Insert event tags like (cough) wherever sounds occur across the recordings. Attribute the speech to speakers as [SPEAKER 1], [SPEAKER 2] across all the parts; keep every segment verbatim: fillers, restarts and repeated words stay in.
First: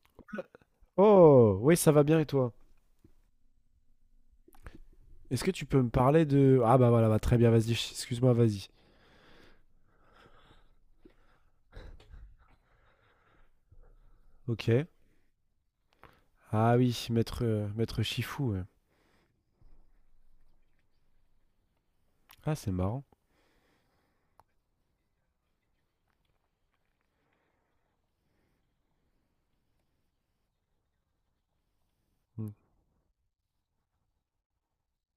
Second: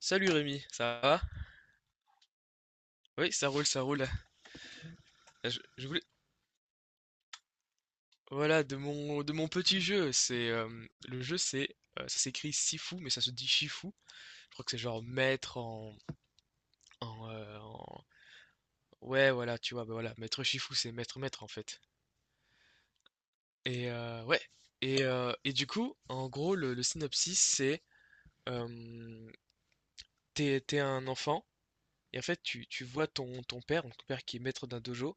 [SPEAKER 1] Salut Rémi, ça va?
[SPEAKER 2] Oh, oui, ça va bien et toi?
[SPEAKER 1] Oui, ça roule, ça roule.
[SPEAKER 2] Est-ce que
[SPEAKER 1] Euh, Je,
[SPEAKER 2] tu peux me
[SPEAKER 1] je voulais...
[SPEAKER 2] parler de... Ah bah voilà, bah, très bien, vas-y, ch- excuse-moi,
[SPEAKER 1] Voilà,
[SPEAKER 2] vas-y.
[SPEAKER 1] de mon, de mon petit jeu, c'est euh, le jeu, c'est euh, ça s'écrit Sifu mais ça se dit Shifu. Je crois
[SPEAKER 2] Ok.
[SPEAKER 1] que c'est genre maître en,
[SPEAKER 2] Ah oui,
[SPEAKER 1] en,
[SPEAKER 2] maître,
[SPEAKER 1] euh,
[SPEAKER 2] euh, maître
[SPEAKER 1] en-
[SPEAKER 2] Shifu, ouais.
[SPEAKER 1] Ouais, voilà, tu vois, bah voilà, maître Shifu, c'est maître maître en fait.
[SPEAKER 2] Ah, c'est marrant.
[SPEAKER 1] Et euh, ouais. Et, euh, et du coup, en gros, le, le synopsis, c'est euh, t'es, t'es un enfant et en fait
[SPEAKER 2] Mm.
[SPEAKER 1] tu, tu vois ton, ton père, donc ton père qui est maître d'un dojo.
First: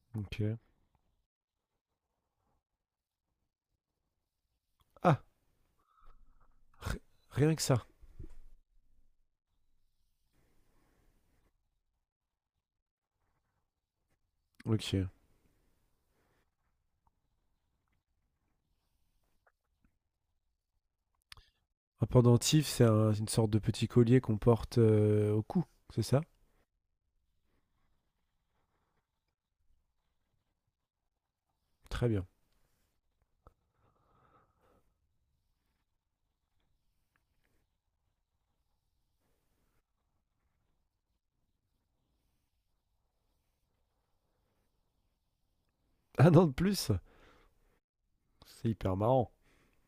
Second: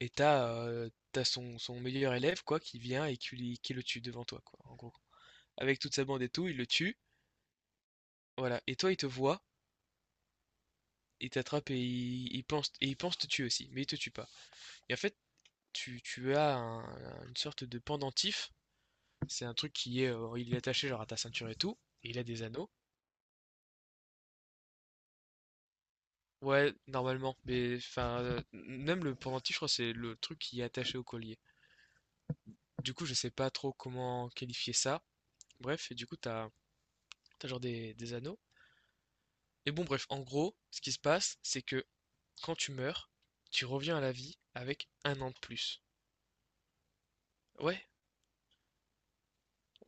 [SPEAKER 1] Et
[SPEAKER 2] Ok.
[SPEAKER 1] t'as euh, t'as son, son meilleur élève, quoi, qui vient et qui, lui- qui le tue devant toi, quoi, en gros.
[SPEAKER 2] Ah,
[SPEAKER 1] Avec toute sa bande et tout, il le tue.
[SPEAKER 2] rien que ça.
[SPEAKER 1] Voilà. Et toi, il te voit, il t'attrape et il, il pense, et il pense te tuer aussi, mais il te tue pas. Et en
[SPEAKER 2] Ok.
[SPEAKER 1] fait, tu, tu as un- une sorte de pendentif. C'est un truc qui est, euh, il est attaché genre à ta ceinture et tout.
[SPEAKER 2] Un
[SPEAKER 1] Et il a des
[SPEAKER 2] pendentif,
[SPEAKER 1] anneaux.
[SPEAKER 2] c'est un- une sorte de petit collier qu'on porte euh, au cou, c'est ça?
[SPEAKER 1] Ouais, normalement. Mais enfin, euh, même le pendentif, je crois, c'est le truc qui est attaché au collier.
[SPEAKER 2] Très bien.
[SPEAKER 1] Du coup, je sais pas trop comment qualifier ça. Bref, et du coup, t'as, t'as genre des, des anneaux. Et bon bref, en gros, ce qui se passe, c'est que quand tu meurs, tu reviens à la vie avec un an de plus.
[SPEAKER 2] Un an de plus?
[SPEAKER 1] Ouais,
[SPEAKER 2] C'est hyper marrant.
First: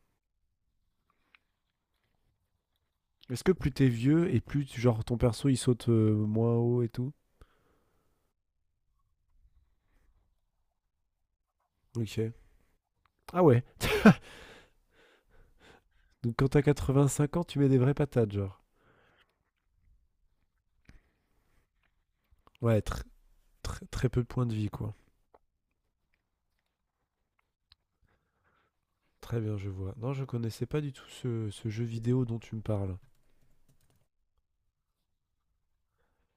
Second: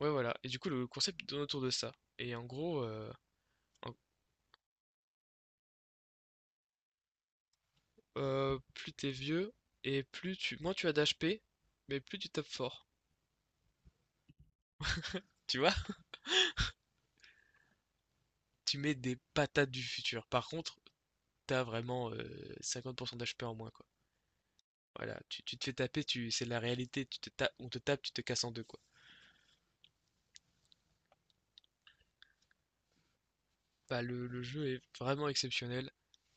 [SPEAKER 1] ouais, voilà. Et du coup, le concept tourne autour de ça. Et en gros, euh,
[SPEAKER 2] Est-ce que plus t'es
[SPEAKER 1] en-
[SPEAKER 2] vieux et plus, tu- genre, ton perso, il saute euh, moins haut et tout?
[SPEAKER 1] euh, plus t'es vieux et plus tu, moins tu as d'H P, mais plus tu
[SPEAKER 2] Ok.
[SPEAKER 1] tapes fort.
[SPEAKER 2] Ah ouais.
[SPEAKER 1] Tu vois?
[SPEAKER 2] Donc quand t'as quatre-vingt-cinq ans, tu mets des vraies patates, genre.
[SPEAKER 1] Tu mets des patates du futur. Par contre, t'as vraiment euh,
[SPEAKER 2] Ouais, tr-
[SPEAKER 1] cinquante pour cent d'H P en moins,
[SPEAKER 2] tr-
[SPEAKER 1] quoi.
[SPEAKER 2] très peu de points de vie, quoi.
[SPEAKER 1] Voilà, tu, tu te fais taper, tu, c'est la réalité. Tu te ta- on te tape, tu te casses en deux, quoi.
[SPEAKER 2] Très bien, je vois. Non, je connaissais pas du tout ce, ce jeu vidéo dont tu me parles.
[SPEAKER 1] Bah, le, le jeu est vraiment exceptionnel,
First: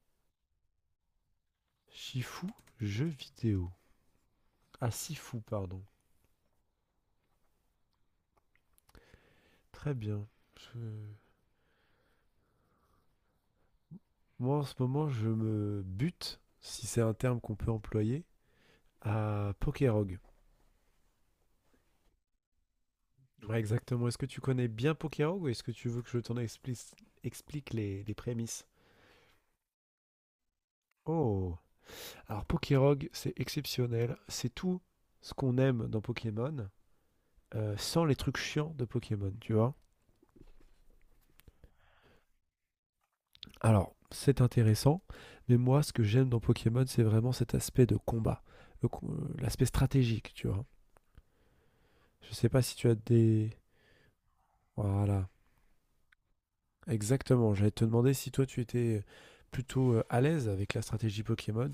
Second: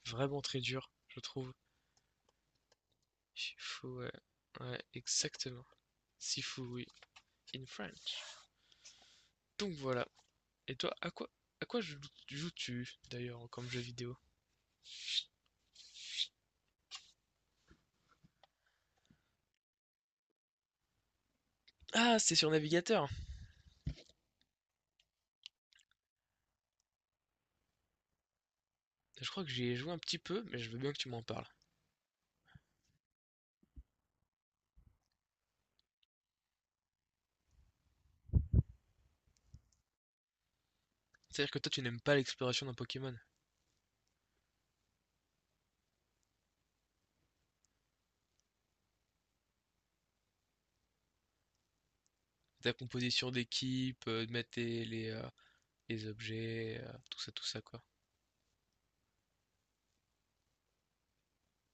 [SPEAKER 1] vraiment très dur, je trouve.
[SPEAKER 2] Shifu, jeu vidéo.
[SPEAKER 1] Shifu, ouais. Ouais,
[SPEAKER 2] Ah, Sifu,
[SPEAKER 1] exactement.
[SPEAKER 2] pardon.
[SPEAKER 1] Sifu, oui, in French. Donc
[SPEAKER 2] Très
[SPEAKER 1] voilà.
[SPEAKER 2] bien.
[SPEAKER 1] Et toi, à
[SPEAKER 2] Je-
[SPEAKER 1] quoi, à quoi joues-tu d'ailleurs comme jeu vidéo?
[SPEAKER 2] Moi, en ce moment, je me bute, si c'est un terme qu'on peut employer, à Pokerog.
[SPEAKER 1] Ah, c'est sur navigateur.
[SPEAKER 2] Ouais, exactement. Est-ce que tu connais bien Pokerog ou est-ce que tu veux que je t'en explique, explique les, les prémices?
[SPEAKER 1] Je crois que j'y ai joué un petit peu, mais je veux bien que tu m'en parles.
[SPEAKER 2] Oh. Alors, Pokerog, c'est exceptionnel. C'est tout ce qu'on aime dans Pokémon, euh, sans les trucs chiants de Pokémon, tu vois?
[SPEAKER 1] C'est-à-dire que toi, tu n'aimes pas l'exploration d'un Pokémon.
[SPEAKER 2] Alors, c'est intéressant, mais moi, ce que j'aime dans Pokémon, c'est vraiment cet aspect de combat, le co- euh, l'aspect stratégique, tu vois. Je sais pas
[SPEAKER 1] Ta
[SPEAKER 2] si tu as
[SPEAKER 1] composition
[SPEAKER 2] des...
[SPEAKER 1] d'équipe, euh, de mettre tes- les, euh,
[SPEAKER 2] Voilà,
[SPEAKER 1] les objets, euh, tout ça, tout
[SPEAKER 2] exactement.
[SPEAKER 1] ça,
[SPEAKER 2] J'allais
[SPEAKER 1] quoi.
[SPEAKER 2] te demander si toi, tu étais euh, plutôt euh, à l'aise avec la stratégie Pokémon.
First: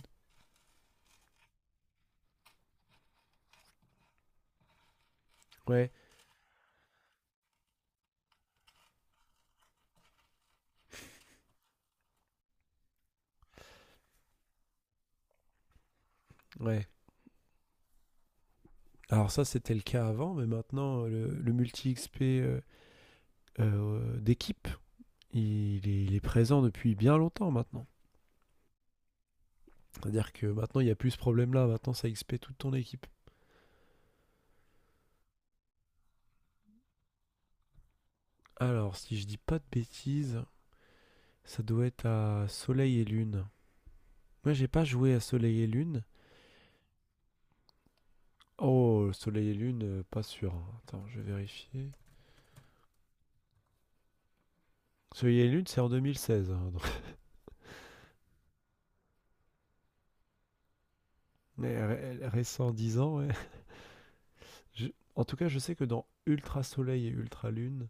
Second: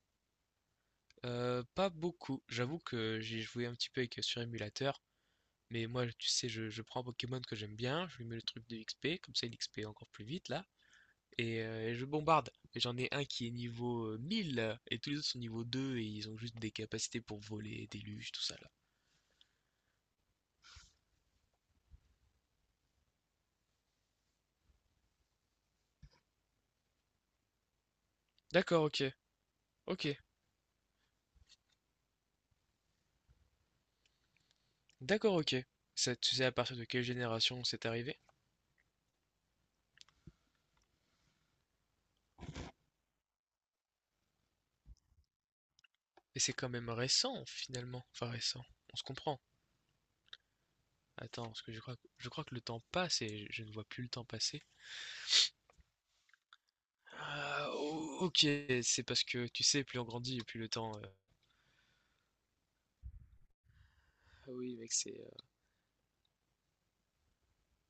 [SPEAKER 1] Euh, pas beaucoup. J'avoue que j'ai joué un petit peu avec, euh, sur émulateur. Mais
[SPEAKER 2] Ouais,
[SPEAKER 1] moi, tu sais, je, je prends un Pokémon que j'aime bien, je lui mets le truc de X P, comme ça il X P encore plus vite là. et, euh, et je bombarde. Et j'en ai un qui est niveau euh, mille et tous les autres sont niveau deux et ils ont juste des
[SPEAKER 2] ouais.
[SPEAKER 1] capacités pour voler, déluge, tout ça là.
[SPEAKER 2] Alors ça, c'était le cas avant, mais maintenant, euh, le, le multi-X P euh, euh, d'équipe, il est, il est présent depuis bien longtemps maintenant.
[SPEAKER 1] D'accord, ok, ok,
[SPEAKER 2] C'est-à-dire que maintenant, il n'y a plus ce problème-là. Maintenant, ça X P toute ton équipe.
[SPEAKER 1] d'accord, ok. Ça, tu sais à partir de quelle génération c'est arrivé?
[SPEAKER 2] Alors, si je dis pas de bêtises, ça doit être à Soleil et Lune. Moi, j'ai pas joué à Soleil et Lune.
[SPEAKER 1] Et c'est quand même récent finalement. Enfin récent, on se
[SPEAKER 2] Oh,
[SPEAKER 1] comprend.
[SPEAKER 2] Soleil et Lune, euh, pas sûr, hein. Attends, je vais
[SPEAKER 1] Attends, parce que je
[SPEAKER 2] vérifier.
[SPEAKER 1] crois je crois que le temps passe et je, je ne vois plus le temps passer.
[SPEAKER 2] Soleil et Lune, c'est en deux mille seize, hein, donc-
[SPEAKER 1] Ah, ok, c'est parce que tu sais, plus on grandit et plus le temps. euh,
[SPEAKER 2] (laughs) Mais ré- récent, dix ans, ouais. (laughs)
[SPEAKER 1] Ah oui,
[SPEAKER 2] Je-
[SPEAKER 1] mec, c'est.
[SPEAKER 2] En tout
[SPEAKER 1] euh,
[SPEAKER 2] cas, je sais que dans Ultra Soleil et Ultra Lune,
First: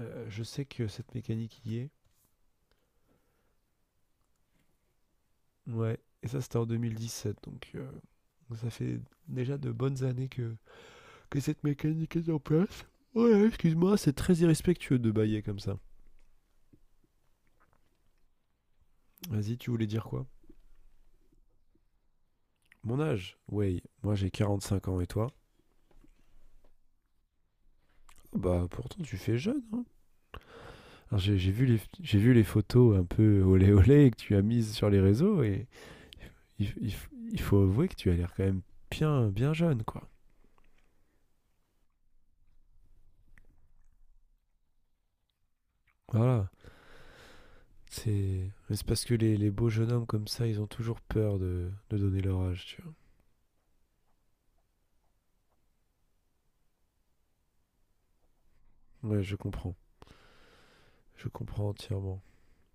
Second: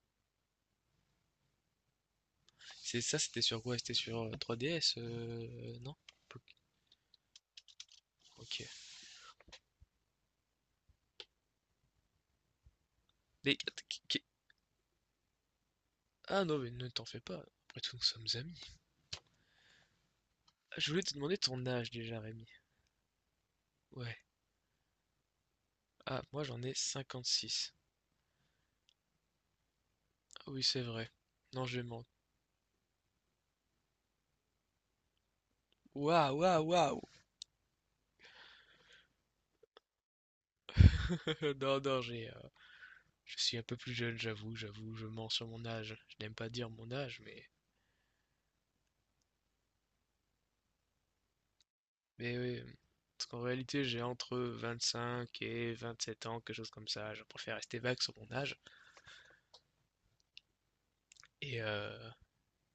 [SPEAKER 2] euh, je sais que cette mécanique y est.
[SPEAKER 1] C'est ça, c'était sur quoi? C'était sur euh, trois D S, euh, non?
[SPEAKER 2] Ouais, et ça, c'était en deux mille dix-sept. Donc, euh,
[SPEAKER 1] Ok.
[SPEAKER 2] ça fait déjà de bonnes années que, que cette mécanique est en place. Ouais,
[SPEAKER 1] Mais
[SPEAKER 2] excuse-moi, c'est très irrespectueux de bailler comme ça.
[SPEAKER 1] Ah non, mais ne t'en fais pas. Après tout, nous sommes amis.
[SPEAKER 2] Vas-y, tu voulais dire quoi?
[SPEAKER 1] Ah, Je voulais te demander ton âge déjà, Rémi.
[SPEAKER 2] Mon âge? Oui, moi
[SPEAKER 1] Ouais.
[SPEAKER 2] j'ai quarante-cinq ans et toi?
[SPEAKER 1] Ah, moi j'en ai cinquante-six.
[SPEAKER 2] Ah bah pourtant tu fais jeune, hein.
[SPEAKER 1] Ah, Oui, c'est vrai.
[SPEAKER 2] Alors, j'ai j'ai
[SPEAKER 1] Non,
[SPEAKER 2] vu, les-
[SPEAKER 1] je mens.
[SPEAKER 2] j'ai vu les photos un peu olé olé que tu as mises sur les réseaux et
[SPEAKER 1] Waouh, waouh,
[SPEAKER 2] il, il
[SPEAKER 1] waouh!
[SPEAKER 2] f- il faut avouer que tu as l'air quand même bien, bien jeune quoi.
[SPEAKER 1] (laughs) Non, non, j'ai, euh, je suis un peu plus jeune, j'avoue, j'avoue, je mens sur mon âge. Je n'aime
[SPEAKER 2] Voilà,
[SPEAKER 1] pas dire mon âge, mais.
[SPEAKER 2] c'est mais c'est parce que les, les beaux jeunes hommes comme ça ils ont toujours peur de, de donner
[SPEAKER 1] Mais
[SPEAKER 2] leur
[SPEAKER 1] oui.
[SPEAKER 2] âge,
[SPEAKER 1] euh,
[SPEAKER 2] tu vois.
[SPEAKER 1] Parce qu'en réalité, j'ai entre vingt cinq et vingt sept ans, quelque chose comme ça. Je préfère rester vague sur mon âge.
[SPEAKER 2] Ouais, je comprends, je
[SPEAKER 1] Et,
[SPEAKER 2] comprends
[SPEAKER 1] euh,
[SPEAKER 2] entièrement.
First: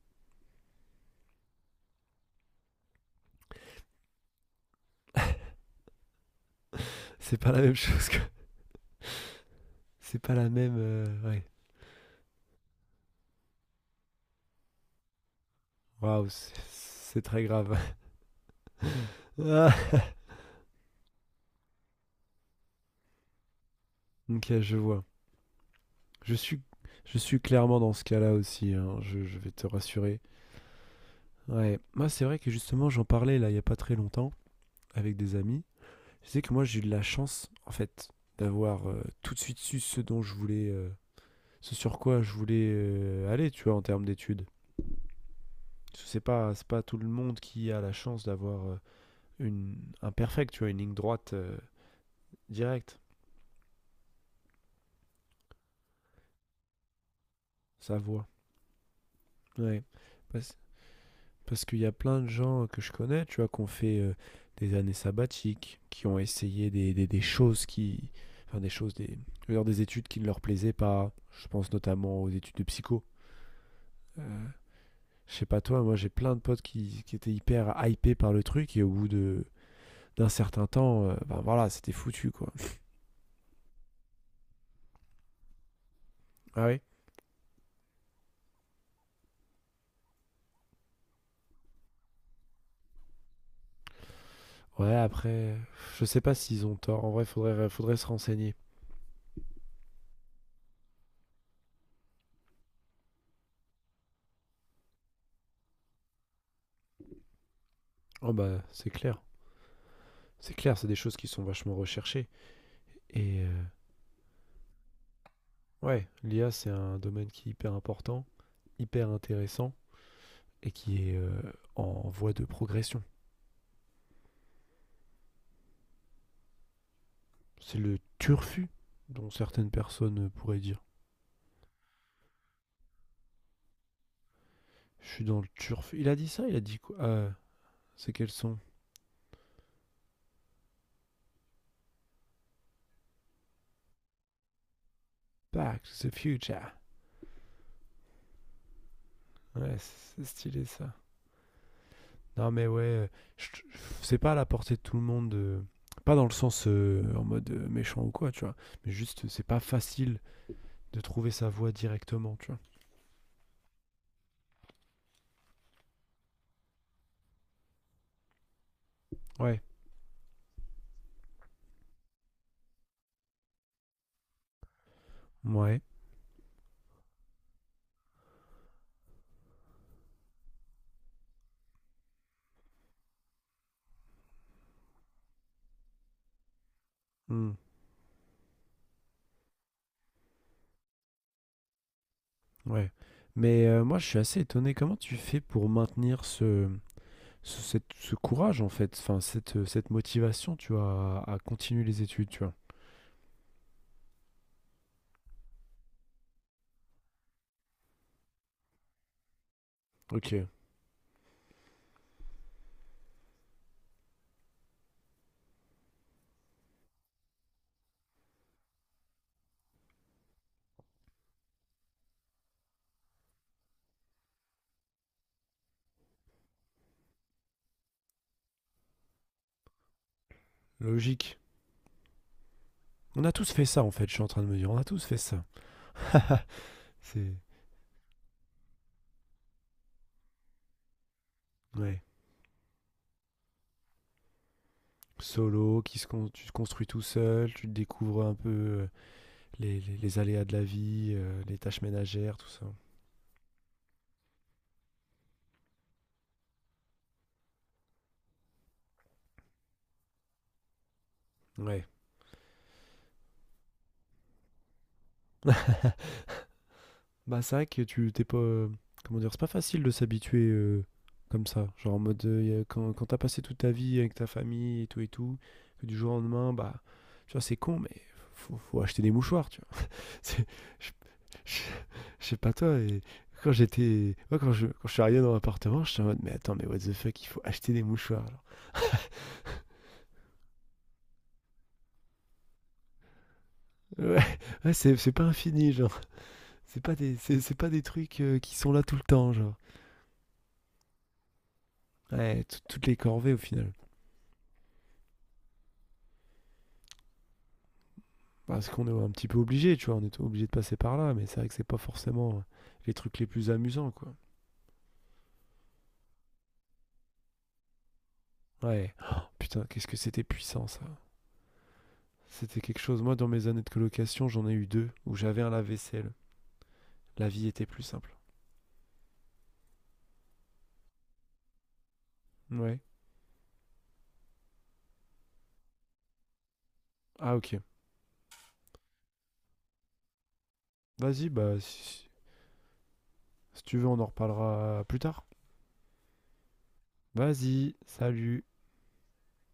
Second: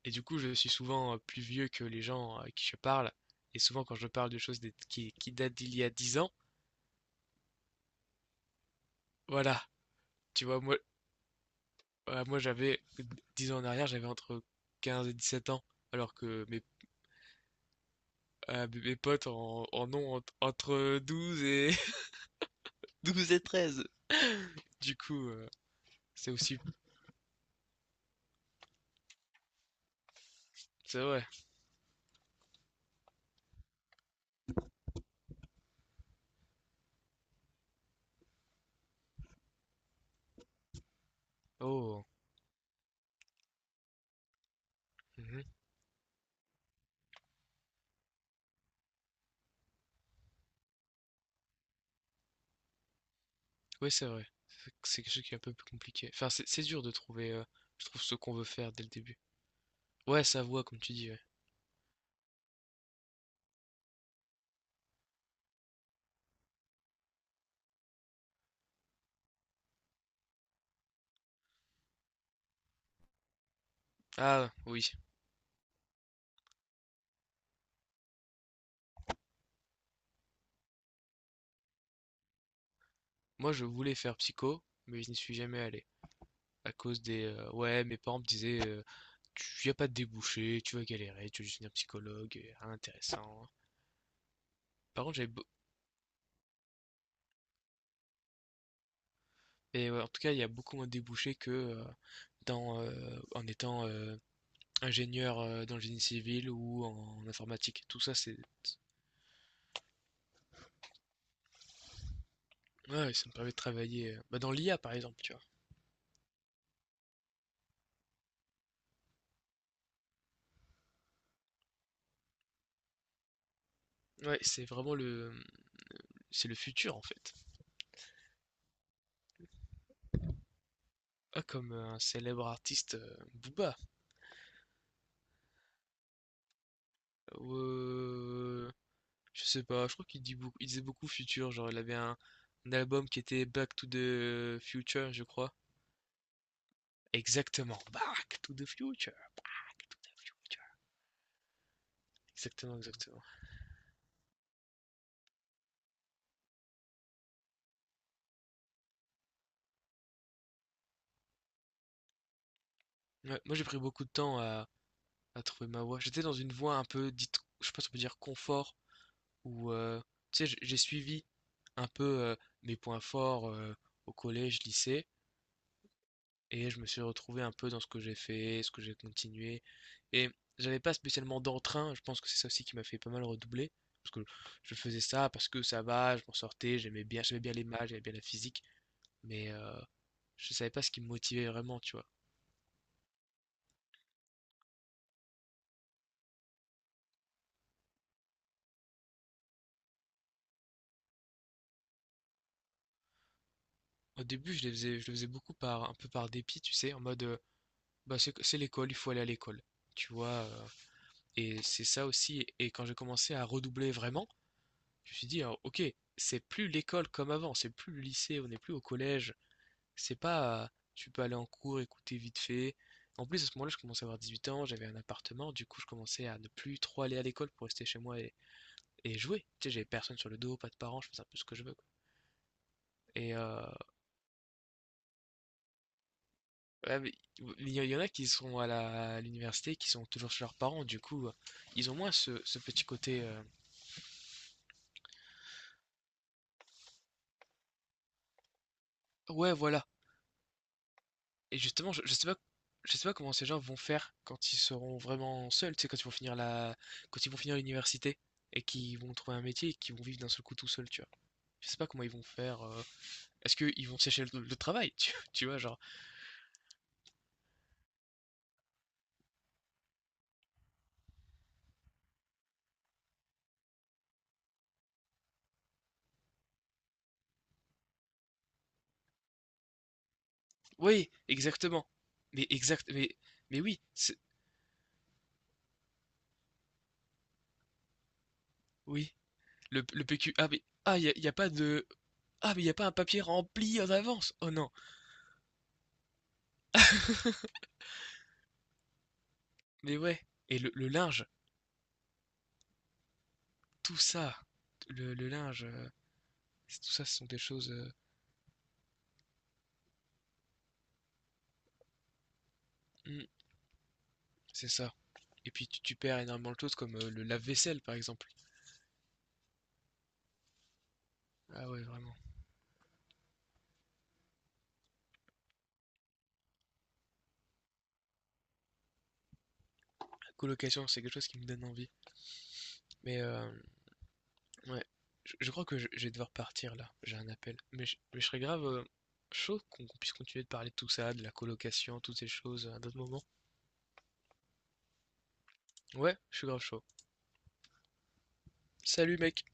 [SPEAKER 1] et du coup, je suis souvent euh, plus vieux que les gens euh, à qui je parle. Et souvent, quand je parle de choses des- qui, qui datent d'il y a dix ans.
[SPEAKER 2] C'est pas la même chose que...
[SPEAKER 1] Voilà,
[SPEAKER 2] C'est pas
[SPEAKER 1] tu
[SPEAKER 2] la
[SPEAKER 1] vois,
[SPEAKER 2] même...
[SPEAKER 1] moi,
[SPEAKER 2] euh, Ouais.
[SPEAKER 1] voilà, moi j'avais dix ans en arrière, j'avais entre quinze et dix-sept ans, alors
[SPEAKER 2] Waouh,
[SPEAKER 1] que
[SPEAKER 2] c'est
[SPEAKER 1] mes,
[SPEAKER 2] c'est très grave.
[SPEAKER 1] ah, mes potes en,
[SPEAKER 2] (laughs)
[SPEAKER 1] en
[SPEAKER 2] Ah,
[SPEAKER 1] ont entre, entre douze et (laughs) douze et treize.
[SPEAKER 2] ok, je
[SPEAKER 1] Du
[SPEAKER 2] vois.
[SPEAKER 1] coup, euh, c'est
[SPEAKER 2] Je
[SPEAKER 1] aussi,
[SPEAKER 2] suis, je suis clairement dans ce cas-là aussi, hein, je, je vais te rassurer.
[SPEAKER 1] c'est vrai.
[SPEAKER 2] Ouais, moi c'est vrai que justement j'en parlais là il n'y a pas très longtemps avec des amis. Je sais que moi j'ai eu de la chance en fait d'avoir euh, tout de suite su ce dont je voulais, euh, ce sur
[SPEAKER 1] Oh,
[SPEAKER 2] quoi je voulais euh, aller, tu vois, en termes d'études.
[SPEAKER 1] mhm.
[SPEAKER 2] Parce que c'est pas, c'est pas tout le monde qui a la chance d'avoir euh, une, un perfect, tu vois, une ligne droite euh, directe,
[SPEAKER 1] Oui, c'est vrai. C'est c'est quelque chose qui est un peu plus compliqué. Enfin, c'est c'est dur de trouver, euh, je
[SPEAKER 2] sa
[SPEAKER 1] trouve, ce
[SPEAKER 2] voie.
[SPEAKER 1] qu'on veut faire dès le début.
[SPEAKER 2] Ouais.
[SPEAKER 1] Ouais, sa
[SPEAKER 2] Parce-
[SPEAKER 1] voix, comme tu dis. Ouais.
[SPEAKER 2] Parce qu'il y a plein de gens que je connais, tu vois, qui ont fait euh, des années sabbatiques, qui ont essayé des, des- des choses qui. Enfin, des choses, des, je veux dire, des études qui ne leur plaisaient pas. Je pense notamment aux études de psycho. Euh,
[SPEAKER 1] Ah, oui.
[SPEAKER 2] je sais pas toi, moi j'ai plein de potes qui, qui étaient hyper hypés par le truc et au bout de d'un certain temps, euh, ben voilà, c'était foutu quoi.
[SPEAKER 1] Moi, je voulais faire psycho, mais je n'y suis jamais allé,
[SPEAKER 2] Ah
[SPEAKER 1] à
[SPEAKER 2] oui.
[SPEAKER 1] cause des euh, ouais, mes parents me disaient euh, tu y a pas de débouché, tu vas galérer, tu vas juste devenir psychologue, et rien d'intéressant.
[SPEAKER 2] Ouais,
[SPEAKER 1] Par contre, j'avais beau-
[SPEAKER 2] après, je sais pas s'ils ont tort. En vrai, faudrait, faudrait se renseigner.
[SPEAKER 1] Et ouais, en tout cas, il y a beaucoup moins de débouchés que euh, dans euh, en étant euh, ingénieur euh, dans le génie civil ou en, en informatique. Tout ça,
[SPEAKER 2] Oh
[SPEAKER 1] c'est
[SPEAKER 2] bah, c'est clair. C'est clair, c'est des choses qui sont vachement recherchées.
[SPEAKER 1] ouais, ça me
[SPEAKER 2] Et euh,
[SPEAKER 1] permet de travailler euh, bah, dans l'I A par exemple, tu vois.
[SPEAKER 2] ouais, l'I A, c'est un domaine qui est hyper important, hyper intéressant et qui est euh, en voie de progression.
[SPEAKER 1] Ouais, c'est vraiment le c'est le futur en fait.
[SPEAKER 2] C'est le turfu dont certaines personnes euh, pourraient dire.
[SPEAKER 1] Ah, comme euh, un célèbre artiste euh, Booba.
[SPEAKER 2] Je suis dans le turfu. Il a dit ça, il a dit quoi? Euh, C'est quel son?
[SPEAKER 1] Euh, Je sais pas, je crois qu'il dit beaucoup, il disait beaucoup futur, genre il avait un, un album qui était Back to the Future, je crois.
[SPEAKER 2] Back to the future.
[SPEAKER 1] Exactement, Back to the Future,
[SPEAKER 2] Ouais,
[SPEAKER 1] Back to the
[SPEAKER 2] c'est c'est stylé
[SPEAKER 1] Future.
[SPEAKER 2] ça. Non mais
[SPEAKER 1] Exactement,
[SPEAKER 2] ouais, euh,
[SPEAKER 1] exactement.
[SPEAKER 2] je- je- c'est pas à la portée de tout le monde. euh, Pas dans le sens euh, en mode euh, méchant ou quoi, tu vois. Mais juste, c'est pas facile de trouver sa voie directement, tu vois.
[SPEAKER 1] Ouais, moi j'ai pris beaucoup de temps à, à trouver ma voix. J'étais dans une voie un peu dite, je sais pas si on peut dire confort,
[SPEAKER 2] Ouais.
[SPEAKER 1] où euh, tu sais, j'ai j'ai suivi un peu euh, mes points forts euh, au collège, lycée.
[SPEAKER 2] Ouais.
[SPEAKER 1] Et je me suis retrouvé un peu dans ce que j'ai fait, ce que j'ai continué. Et j'avais pas spécialement d'entrain, je pense que c'est ça aussi qui m'a fait pas mal redoubler. Parce que je faisais ça parce que ça va, je m'en sortais, j'aimais bien, j'aimais
[SPEAKER 2] Hmm.
[SPEAKER 1] bien les maths, j'aimais bien la physique. Mais euh, je savais pas ce qui me motivait vraiment, tu vois.
[SPEAKER 2] Ouais, mais heu, moi, je suis assez étonné. Comment tu fais pour maintenir ce ce cette ce courage, en fait? Enfin, cette, euh, cette motivation, tu vois, à à continuer les études, tu vois?
[SPEAKER 1] Au début, je les faisais, je le faisais beaucoup par, un peu par dépit, tu sais, en mode, euh, bah c'est c'est l'école, il faut aller à l'école, tu vois.
[SPEAKER 2] OK,
[SPEAKER 1] Euh, et c'est ça aussi. Et quand j'ai commencé à redoubler vraiment, Je me suis dit, hein, ok, c'est plus l'école comme avant, c'est plus le lycée, on n'est plus au collège. C'est pas, euh, tu peux aller en cours, écouter vite fait. En plus, à ce moment-là, je commençais à avoir dix-huit ans, j'avais un appartement, du coup, je commençais à ne plus trop aller à l'école pour rester chez moi et, et jouer. Tu sais, j'avais personne sur le dos, pas de parents, je faisais un
[SPEAKER 2] logique.
[SPEAKER 1] peu ce que je veux, quoi.
[SPEAKER 2] On a
[SPEAKER 1] Et
[SPEAKER 2] tous
[SPEAKER 1] euh,
[SPEAKER 2] fait ça, en fait, je suis en train de me dire. On a tous fait ça.
[SPEAKER 1] ouais, mais
[SPEAKER 2] C'est
[SPEAKER 1] il y, y en a qui sont à la- à l'université, qui sont toujours chez leurs parents, du coup, euh, ils ont
[SPEAKER 2] Ouais,
[SPEAKER 1] moins ce, ce petit côté, euh,
[SPEAKER 2] solo, qui se con tu te construis tout seul, tu découvres un peu, heu,
[SPEAKER 1] ouais,
[SPEAKER 2] les
[SPEAKER 1] voilà.
[SPEAKER 2] les les aléas de la vie, heu, les
[SPEAKER 1] Et
[SPEAKER 2] tâches
[SPEAKER 1] justement, je, je sais pas,
[SPEAKER 2] ménagères, tout ça.
[SPEAKER 1] je sais pas comment ces gens vont faire quand ils seront vraiment seuls, tu sais, quand ils vont finir la, quand ils vont finir l'université et qu'ils vont trouver un métier et qu'ils vont vivre d'un seul coup tout seuls, tu vois. Je sais
[SPEAKER 2] Ouais.
[SPEAKER 1] pas comment ils vont faire. euh, Est-ce qu'ils vont sécher le, le travail, (laughs) tu, tu vois, genre.
[SPEAKER 2] Bah, c'est vrai que tu t'es pas. euh, Comment dire, c'est pas facile de s'habituer euh, comme ça. Genre en mode, euh, y a- quand, quand t'as passé toute ta vie avec ta famille et tout et tout, que du jour au lendemain, bah, tu vois, c'est con, mais faut, faut acheter des mouchoirs, tu vois. (laughs) C'est- Je,
[SPEAKER 1] Oui,
[SPEAKER 2] je-
[SPEAKER 1] exactement.
[SPEAKER 2] je sais
[SPEAKER 1] Mais
[SPEAKER 2] pas toi,
[SPEAKER 1] exact,
[SPEAKER 2] et
[SPEAKER 1] mais,
[SPEAKER 2] quand
[SPEAKER 1] mais oui,
[SPEAKER 2] j'étais.
[SPEAKER 1] c'est-
[SPEAKER 2] Moi, quand je, quand je suis arrivé dans l'appartement, j'étais en mode, mais attends, mais what the fuck, il faut acheter des mouchoirs, genre.
[SPEAKER 1] oui. Le, le P Q. Ah mais ah, y a, y a pas de. Ah mais y a pas un papier rempli en
[SPEAKER 2] Ouais,
[SPEAKER 1] avance. Oh
[SPEAKER 2] (laughs)
[SPEAKER 1] non.
[SPEAKER 2] ouais, c'est c'est pas infini, genre. C'est pas des, c'est c'est
[SPEAKER 1] (laughs)
[SPEAKER 2] pas des trucs euh, qui sont là tout le temps, genre.
[SPEAKER 1] Mais ouais. Et le, le linge,
[SPEAKER 2] Ouais, tout- toutes les corvées au final.
[SPEAKER 1] tout ça, le, le linge, euh, tout ça, ce sont des choses. Euh,
[SPEAKER 2] Parce qu'on est un petit peu obligé, tu vois, on est obligé de passer par là, mais c'est vrai que c'est pas forcément euh, les trucs
[SPEAKER 1] hmm.
[SPEAKER 2] les plus amusants, quoi.
[SPEAKER 1] C'est ça. Et puis tu, tu perds énormément de choses comme euh, le lave-vaisselle par exemple.
[SPEAKER 2] Ouais. Oh, putain, qu'est-ce que c'était puissant, ça.
[SPEAKER 1] Ah ouais, vraiment.
[SPEAKER 2] C'était quelque chose. Moi, dans mes années de colocation, j'en ai eu deux où j'avais un lave-vaisselle. La vie était plus simple.
[SPEAKER 1] La colocation, c'est quelque chose qui me donne envie.
[SPEAKER 2] Ouais.
[SPEAKER 1] Mais euh, ouais, je, je crois que je, je vais devoir partir là. J'ai un
[SPEAKER 2] Ah,
[SPEAKER 1] appel.
[SPEAKER 2] ok.
[SPEAKER 1] Mais je, mais je serais grave euh, chaud qu'on qu'on puisse continuer de parler de tout ça, de
[SPEAKER 2] Vas-y,
[SPEAKER 1] la
[SPEAKER 2] bah, si,
[SPEAKER 1] colocation,
[SPEAKER 2] si
[SPEAKER 1] toutes ces choses à d'autres moments.
[SPEAKER 2] si tu veux, on en reparlera plus tard.
[SPEAKER 1] Ouais, je suis grave chaud.
[SPEAKER 2] Vas-y, salut.
[SPEAKER 1] Salut mec!